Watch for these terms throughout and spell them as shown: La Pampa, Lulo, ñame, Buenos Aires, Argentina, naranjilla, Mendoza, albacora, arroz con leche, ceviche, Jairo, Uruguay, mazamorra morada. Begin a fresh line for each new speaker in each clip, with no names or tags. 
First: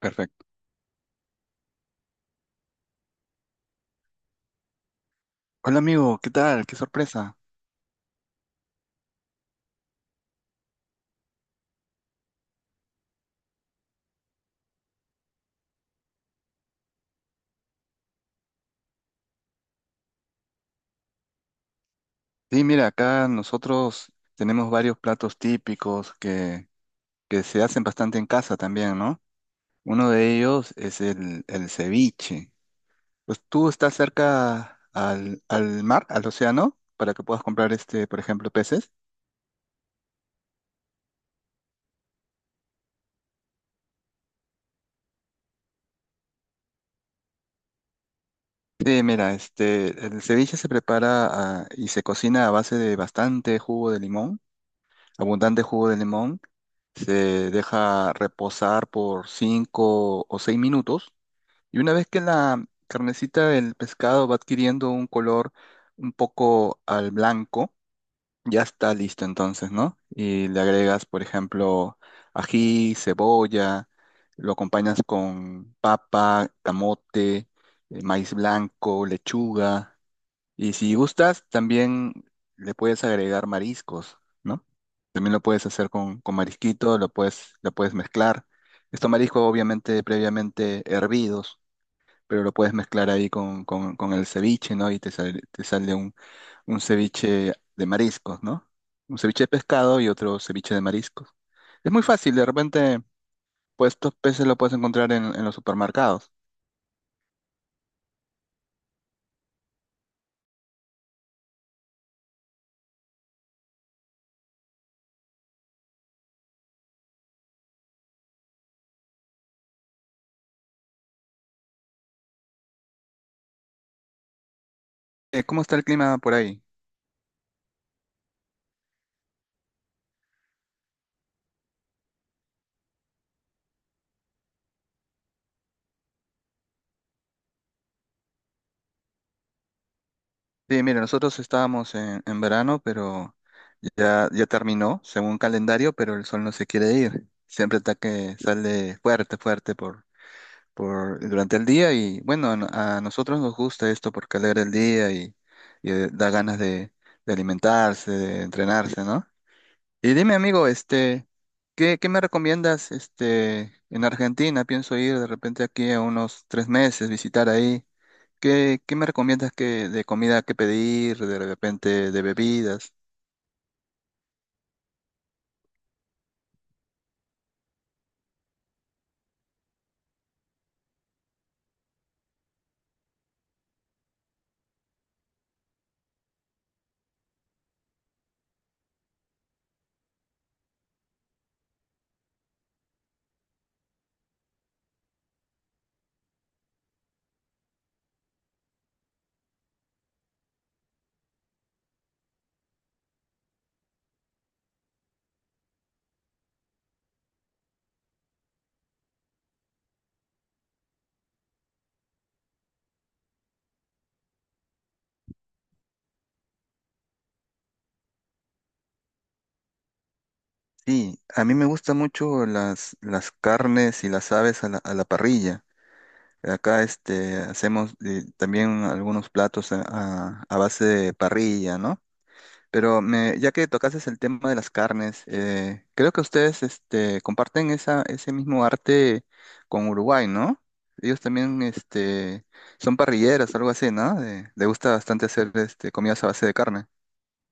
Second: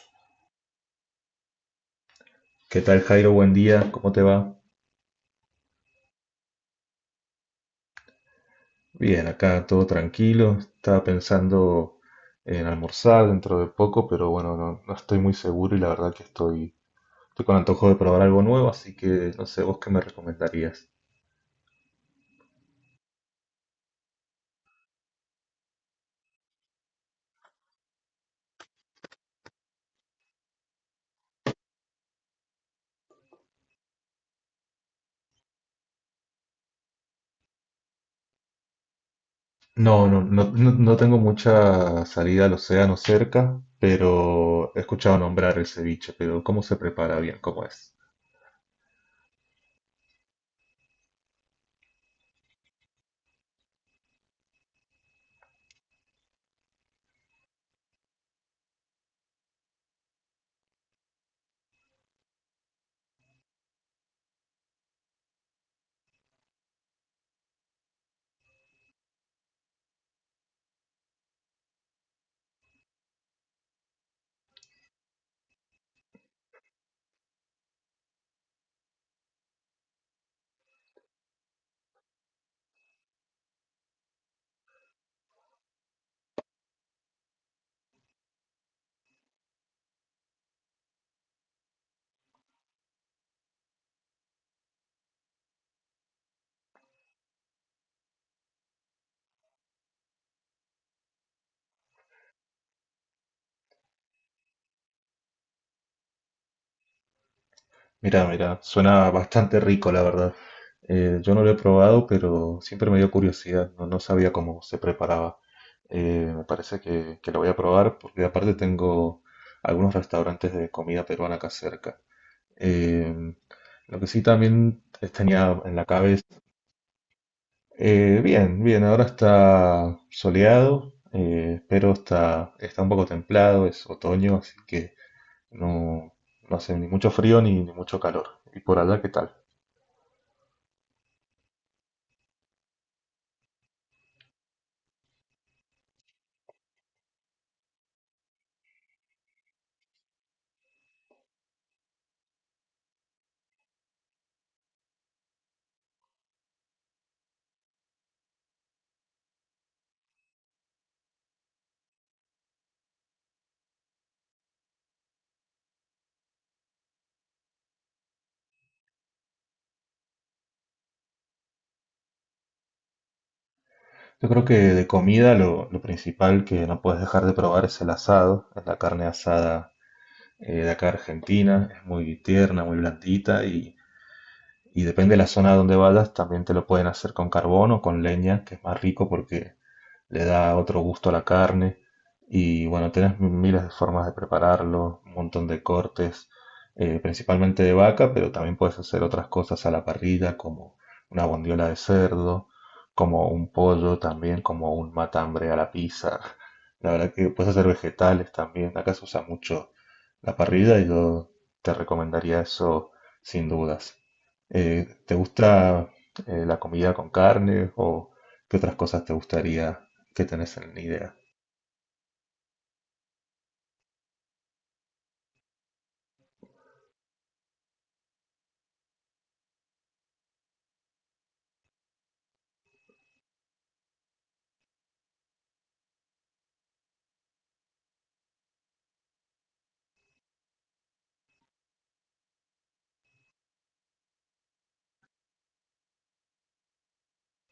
Perfecto.
¿Qué tal, Jairo? Buen día, ¿cómo te va?
Hola amigo, ¿qué tal? Qué sorpresa.
Bien, acá todo tranquilo. Estaba pensando en almorzar dentro de poco, pero bueno, no, no estoy muy seguro y la verdad que estoy con antojo de probar algo nuevo, así que no sé, ¿vos qué me recomendarías?
Sí, mira, acá nosotros tenemos varios platos típicos que se hacen bastante en casa también, ¿no? Uno de ellos es el ceviche. Pues tú estás cerca al mar, al océano, para que puedas comprar por ejemplo, peces.
No, no, no, no, no tengo mucha salida al océano cerca, pero he escuchado nombrar el ceviche, pero ¿cómo se prepara bien? ¿Cómo es?
Sí, mira, el ceviche se prepara y se cocina a base de bastante jugo de limón, abundante jugo de limón. Se deja reposar por 5 o 6 minutos y una vez que la carnecita del pescado va adquiriendo un color un poco al blanco, ya está listo entonces, ¿no? Y le agregas, por ejemplo, ají, cebolla, lo acompañas con papa, camote, maíz blanco, lechuga. Y si gustas, también le puedes agregar mariscos, ¿no? También lo puedes hacer con marisquito, lo puedes mezclar. Estos mariscos obviamente previamente hervidos, pero lo puedes mezclar ahí con el ceviche, ¿no? Y te sale un ceviche de mariscos, ¿no? Un ceviche de pescado y otro ceviche de mariscos. Es muy fácil, de repente, pues estos peces lo puedes encontrar en los supermercados.
Mira, mira, suena bastante rico, la verdad. Yo no lo he probado, pero siempre me dio curiosidad. No, no sabía cómo se preparaba. Me parece que lo voy a probar porque aparte tengo algunos restaurantes de comida peruana acá cerca. Eh, lo que sí también tenía
¿Cómo
en
está
la
el clima
cabeza.
por ahí?
Bien, bien, ahora está soleado, pero está un poco templado, es otoño, así que no, no hace ni mucho frío ni, ni mucho calor. ¿Y por allá qué tal?
Sí, mira, nosotros estábamos en verano, pero ya, ya terminó, según calendario, pero el sol no se quiere ir. Siempre está que sale fuerte, fuerte durante el día y bueno, a, no- a nosotros nos gusta esto porque alegra el día y, da ganas de alimentarse, de entrenarse, ¿no? Y dime, amigo, ¿qué me recomiendas, en Argentina? Pienso ir de repente aquí a unos 3 meses, visitar ahí. ¿Qué me recomiendas que, de comida que pedir, de repente de bebidas?
Yo creo que de comida lo principal que no puedes dejar de probar es el asado, es la carne asada de acá Argentina, es muy tierna, muy blandita y depende de la zona donde vayas, también te lo pueden hacer con carbón o con leña, que es más rico porque le da otro gusto a la carne. Y bueno, tenés miles de formas de prepararlo, un montón de cortes, principalmente de vaca, pero también puedes hacer otras cosas a la parrilla, como una bondiola de cerdo, como un pollo también, como un matambre a la pizza. La verdad que puedes hacer vegetales también. Acá se usa mucho la parrilla y yo te recomendaría eso sin dudas. ¿Te gusta la comida con carne o qué otras cosas te gustaría que tenés ni idea?
Sí, a mí me gustan mucho las carnes y las aves a la parrilla. Acá hacemos también algunos platos a base de parrilla, ¿no? Pero ya que tocases el tema de las carnes, creo que ustedes comparten ese mismo arte con Uruguay, ¿no? Ellos también son parrilleras, algo así, ¿no? Le gusta bastante hacer comidas a base de carne.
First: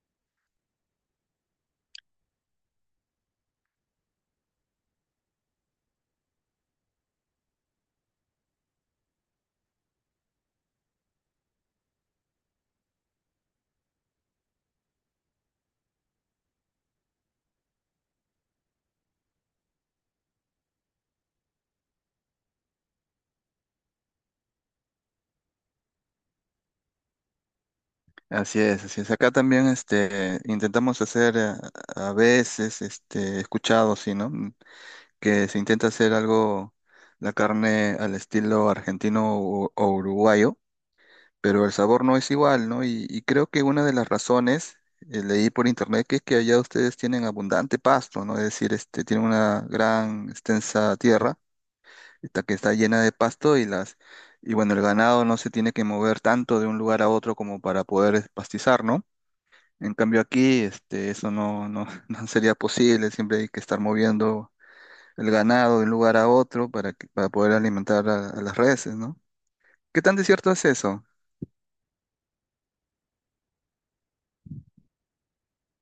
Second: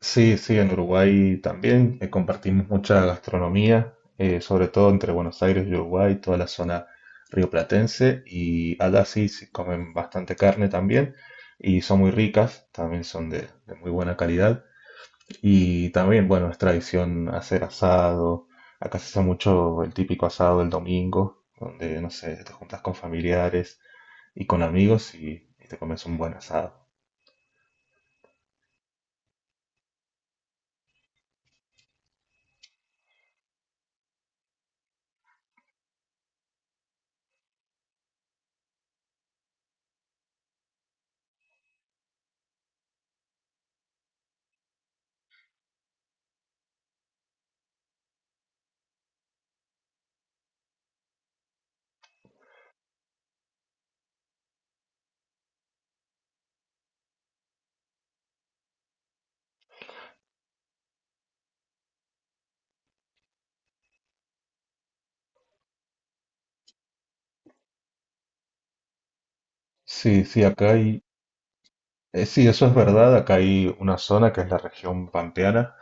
Sí, sí, en Uruguay también compartimos mucha gastronomía, sobre todo entre Buenos Aires y Uruguay, toda la zona rioplatense, y allá sí, sí comen bastante carne también, y son muy ricas, también son de muy buena calidad, y también, bueno, es tradición hacer asado, acá se hace mucho el típico asado del domingo, donde, no sé, te juntas con familiares y con amigos y te comes un buen asado.
Así es, así es. Acá también intentamos hacer a, veces, escuchado, sí, ¿no? Que se intenta hacer algo, la carne al estilo argentino o uruguayo, pero el sabor no es igual, ¿no? Y creo que una de las razones, leí por internet, que es que allá ustedes tienen abundante pasto, ¿no? Es decir, tienen una gran extensa tierra esta que está llena de pasto y las... Y bueno, el ganado no se tiene que mover tanto de un lugar a otro como para poder pastizar, ¿no? En cambio aquí, eso no, no, no sería posible, siempre hay que estar moviendo el ganado de un lugar a otro para poder alimentar a las reses, ¿no? ¿Qué tan
Sí, sí,
desierto es
acá hay,
eso?
eh, sí, eso es verdad. Acá hay una zona que es la región pampeana,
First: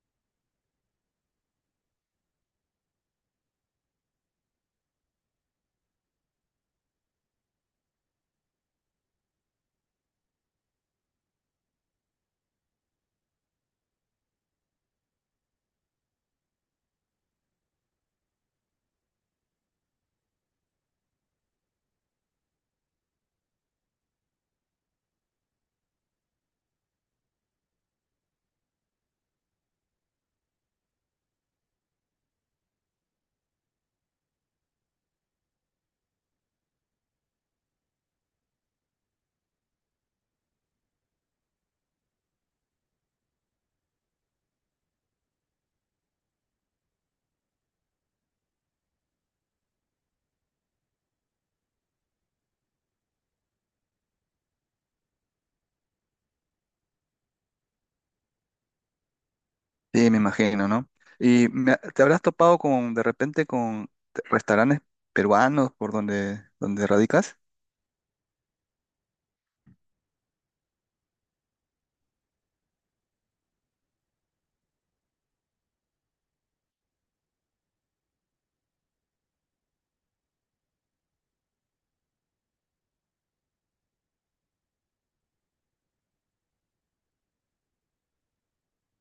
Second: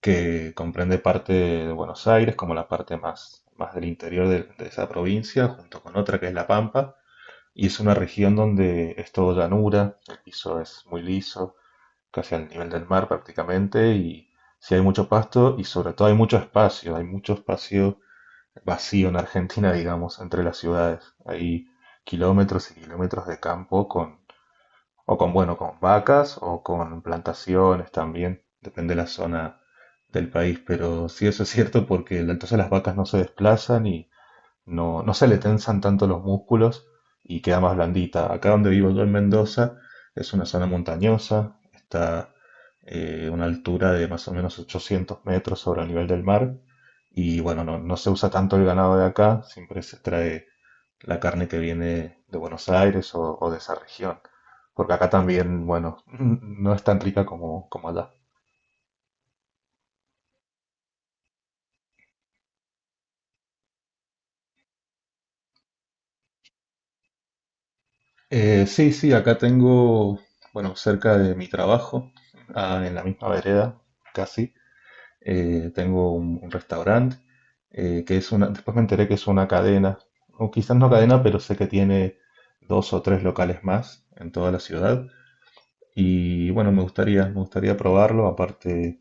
que comprende parte de Buenos Aires, como la parte más, más del interior de esa provincia, junto con otra que es La Pampa. Y es una región donde es todo llanura, el piso es muy liso, casi al nivel del mar prácticamente, y sí hay mucho pasto y sobre todo hay mucho espacio vacío en Argentina, digamos, entre las ciudades. Hay kilómetros y kilómetros de campo con o con, bueno, con vacas o con plantaciones también, depende de la zona del país, pero sí eso es cierto porque la- entonces las vacas no se desplazan y no, no se le tensan tanto los músculos y queda más blandita. Acá donde vivo yo en Mendoza es una zona montañosa, está una altura de más o menos 800 metros sobre el nivel del mar y bueno, no, no se usa tanto el ganado de acá, siempre se trae la carne que viene de Buenos Aires o de esa región. Porque acá también, bueno, no es tan rica como, como allá.
Sí, me imagino, ¿no? Y te habrás topado con, de repente, restaurantes peruanos por donde radicas.
Sí, sí, acá tengo, bueno, cerca de mi trabajo, ah, en la misma vereda, casi, tengo un restaurante que es una, después me enteré que es una cadena, o quizás no cadena, pero sé que tiene dos o tres locales más en toda la ciudad. Y bueno, me gustaría probarlo, aparte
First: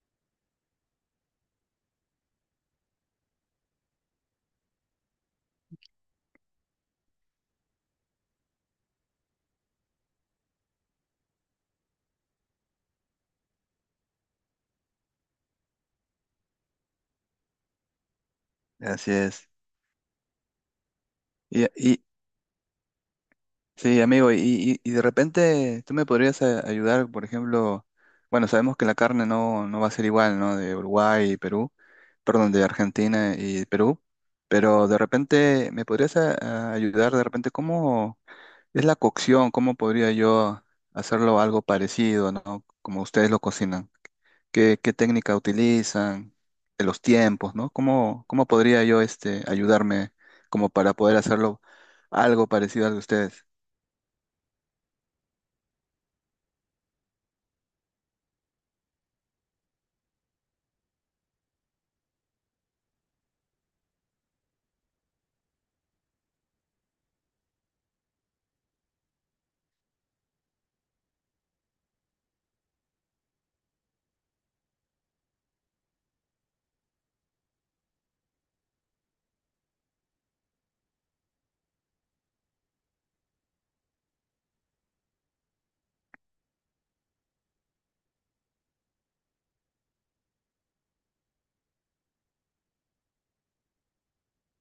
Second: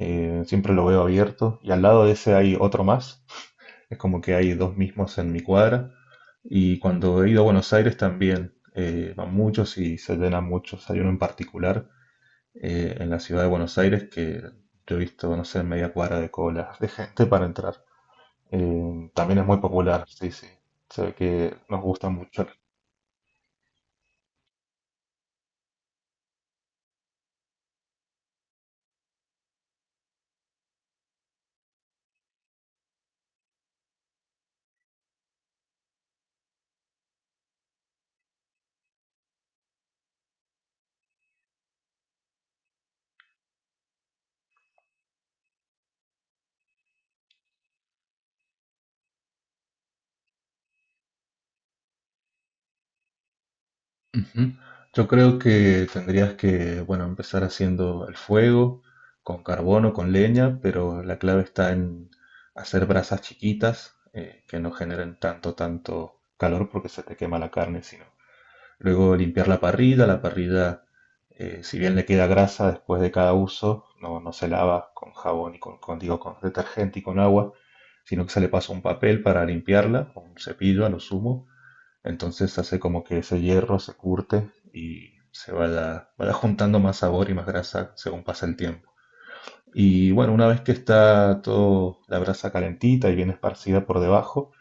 Siempre lo veo abierto y al lado de ese hay otro más. Es como que hay dos mismos en mi cuadra. Y cuando he ido a Buenos Aires también van muchos y se llenan muchos. Hay uno en particular en la ciudad de Buenos Aires que yo he visto, no sé, media cuadra de colas de gente para entrar.
Así
También es
es.
muy popular, sí, sí. Se ve que nos
Y-
gusta mucho.
sí, amigo, Y de repente tú me podrías ayudar, por ejemplo, bueno, sabemos que la carne no, no va a ser igual, ¿no? De Uruguay y Perú, perdón, de Argentina y Perú, pero de repente me podrías a ayudar de repente cómo es la cocción. ¿Cómo podría yo hacerlo algo parecido? ¿No? Como ustedes lo cocinan. ¿Qué técnica utilizan? Los tiempos, ¿no? ¿Cómo podría yo ayudarme como para poder hacerlo algo parecido al de ustedes?
Ujú. Yo creo que tendrías que, bueno, empezar haciendo el fuego con carbón o con leña, pero la clave está en hacer brasas chiquitas que no generen tanto, tanto calor porque se te quema la carne, sino. Luego limpiar la parrilla, si bien le queda grasa después de cada uso, no, no se lava con jabón y con, digo, con detergente y con agua, sino que se le pasa un papel para limpiarla, o un cepillo a lo sumo, entonces hace como que ese hierro se curte y se vaya juntando más sabor y más grasa según pasa el tiempo. Y bueno, una vez que está todo la brasa calentita y bien esparcida por debajo,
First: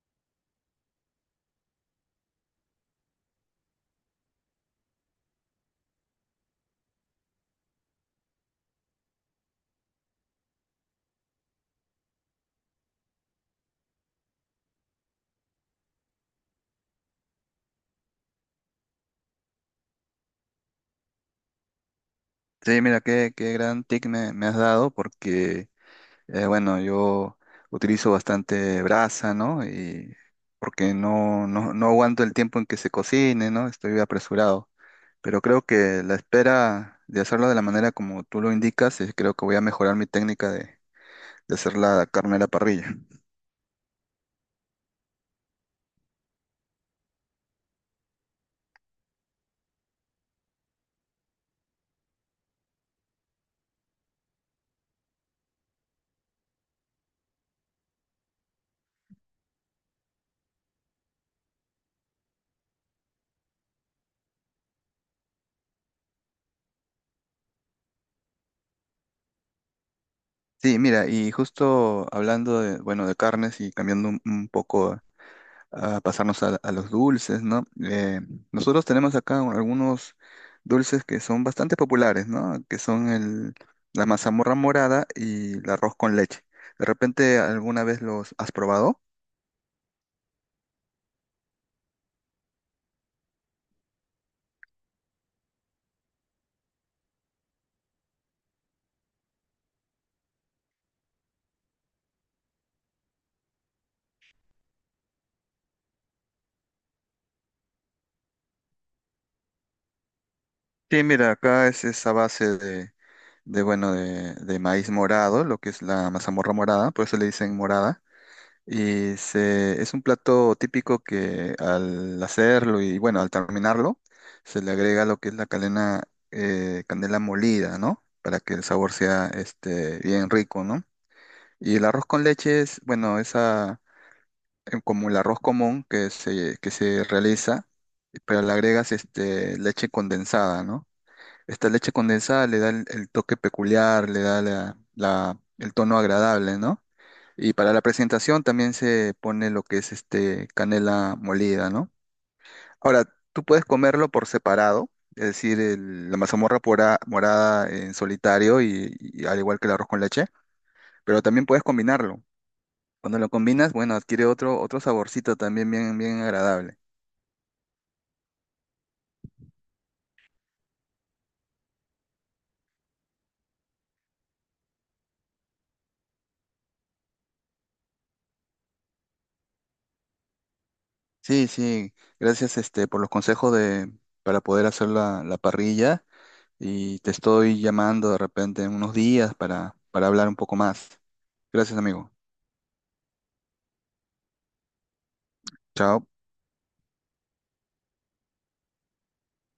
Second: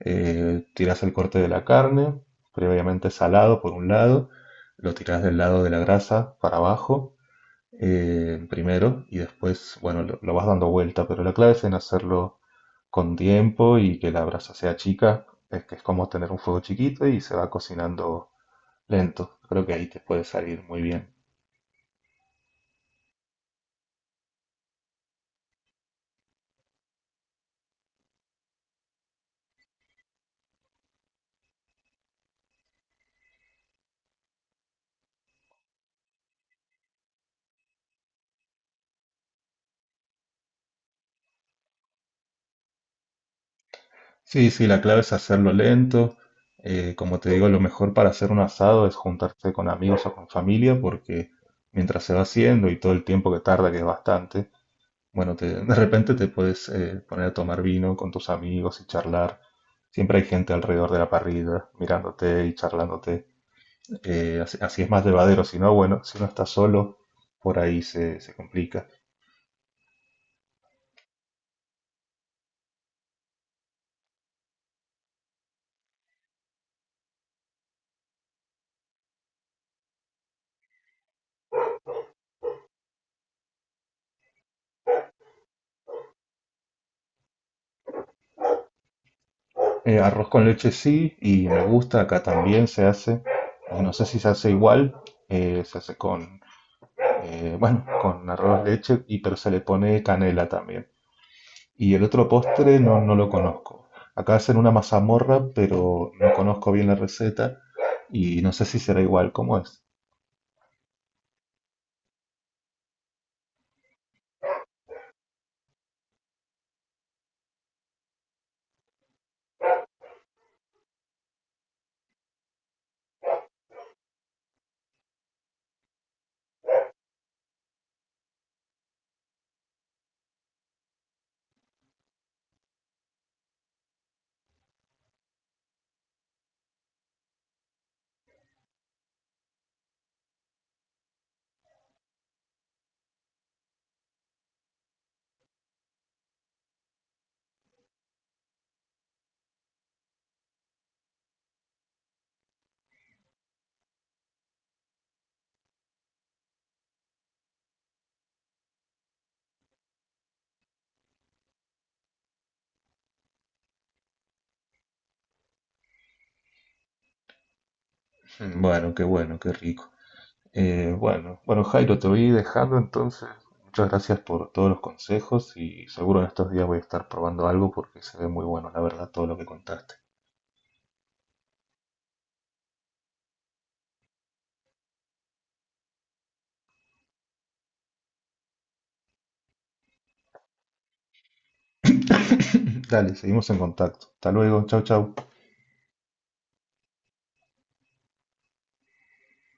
tiras el corte de la carne, previamente salado por un lado, lo tiras del lado de la grasa para abajo primero y después, bueno, lo vas dando vuelta, pero la clave es en hacerlo con tiempo y que la brasa sea chica, es que es como tener un fuego chiquito y se va cocinando lento, creo que ahí te puede salir muy bien.
Sí, mira, qué gran tip me has dado porque, bueno, yo utilizo bastante brasa, ¿no? Y porque no, no, no aguanto el tiempo en que se cocine, ¿no? Estoy apresurado. Pero creo que la espera de hacerlo de la manera como tú lo indicas, creo que voy a mejorar mi técnica de hacer la carne a la parrilla.
Sí, sí, la clave es hacerlo lento. Como te digo, lo mejor para hacer un asado es juntarse con amigos o con familia, porque mientras se va haciendo y todo el tiempo que tarda, que es bastante, bueno, te- de repente te puedes poner a tomar vino con tus amigos y charlar. Siempre hay gente alrededor de la parrilla, mirándote y charlándote. Así, así es más llevadero. Si no, bueno, si uno está solo, por ahí se complica.
Sí, mira, y justo hablando de, bueno, de carnes y cambiando un poco a pasarnos a los dulces, ¿no? Nosotros tenemos acá algunos dulces que son bastante populares, ¿no? Que son la mazamorra morada y el arroz con leche. ¿De repente alguna vez los has probado?
Arroz con leche sí, y me gusta, acá también se hace, no sé si se hace igual, se hace con, bueno, con arroz leche, y, pero se le pone canela también. Y el otro postre no, no lo conozco. Acá hacen una mazamorra, pero no conozco bien la receta y no sé si será igual, ¿cómo es?
Sí, mira, acá es esa base de bueno, de maíz morado, lo que es la mazamorra morada, por eso le dicen morada. Y es un plato típico que al hacerlo y bueno, al terminarlo, se le agrega lo que es candela molida, ¿no? Para que el sabor sea bien rico, ¿no? Y el arroz con leche es, bueno, esa, como el arroz común que se realiza, pero le agregas leche condensada, ¿no? Esta leche condensada le da el toque peculiar, le da el tono agradable, ¿no? Y para la presentación también se pone lo que es canela molida, ¿no? Ahora, tú puedes comerlo por separado, es decir, la mazamorra morada en solitario y al igual que el arroz con leche, pero también puedes combinarlo. Cuando lo combinas, bueno, adquiere otro saborcito también bien, bien agradable.
Mm, bueno, qué bueno, qué rico. Bueno, bueno Jairo, te voy dejando entonces. Muchas gracias por todos los consejos y seguro en estos días voy a estar probando algo porque se ve muy bueno, la verdad, todo lo que contaste.
Sí, sí, gracias por los consejos para poder hacer la parrilla. Y te estoy llamando de repente en unos días para hablar un poco más. Gracias, amigo.
Dale, seguimos en contacto. Hasta luego, chau, chau.
Chao.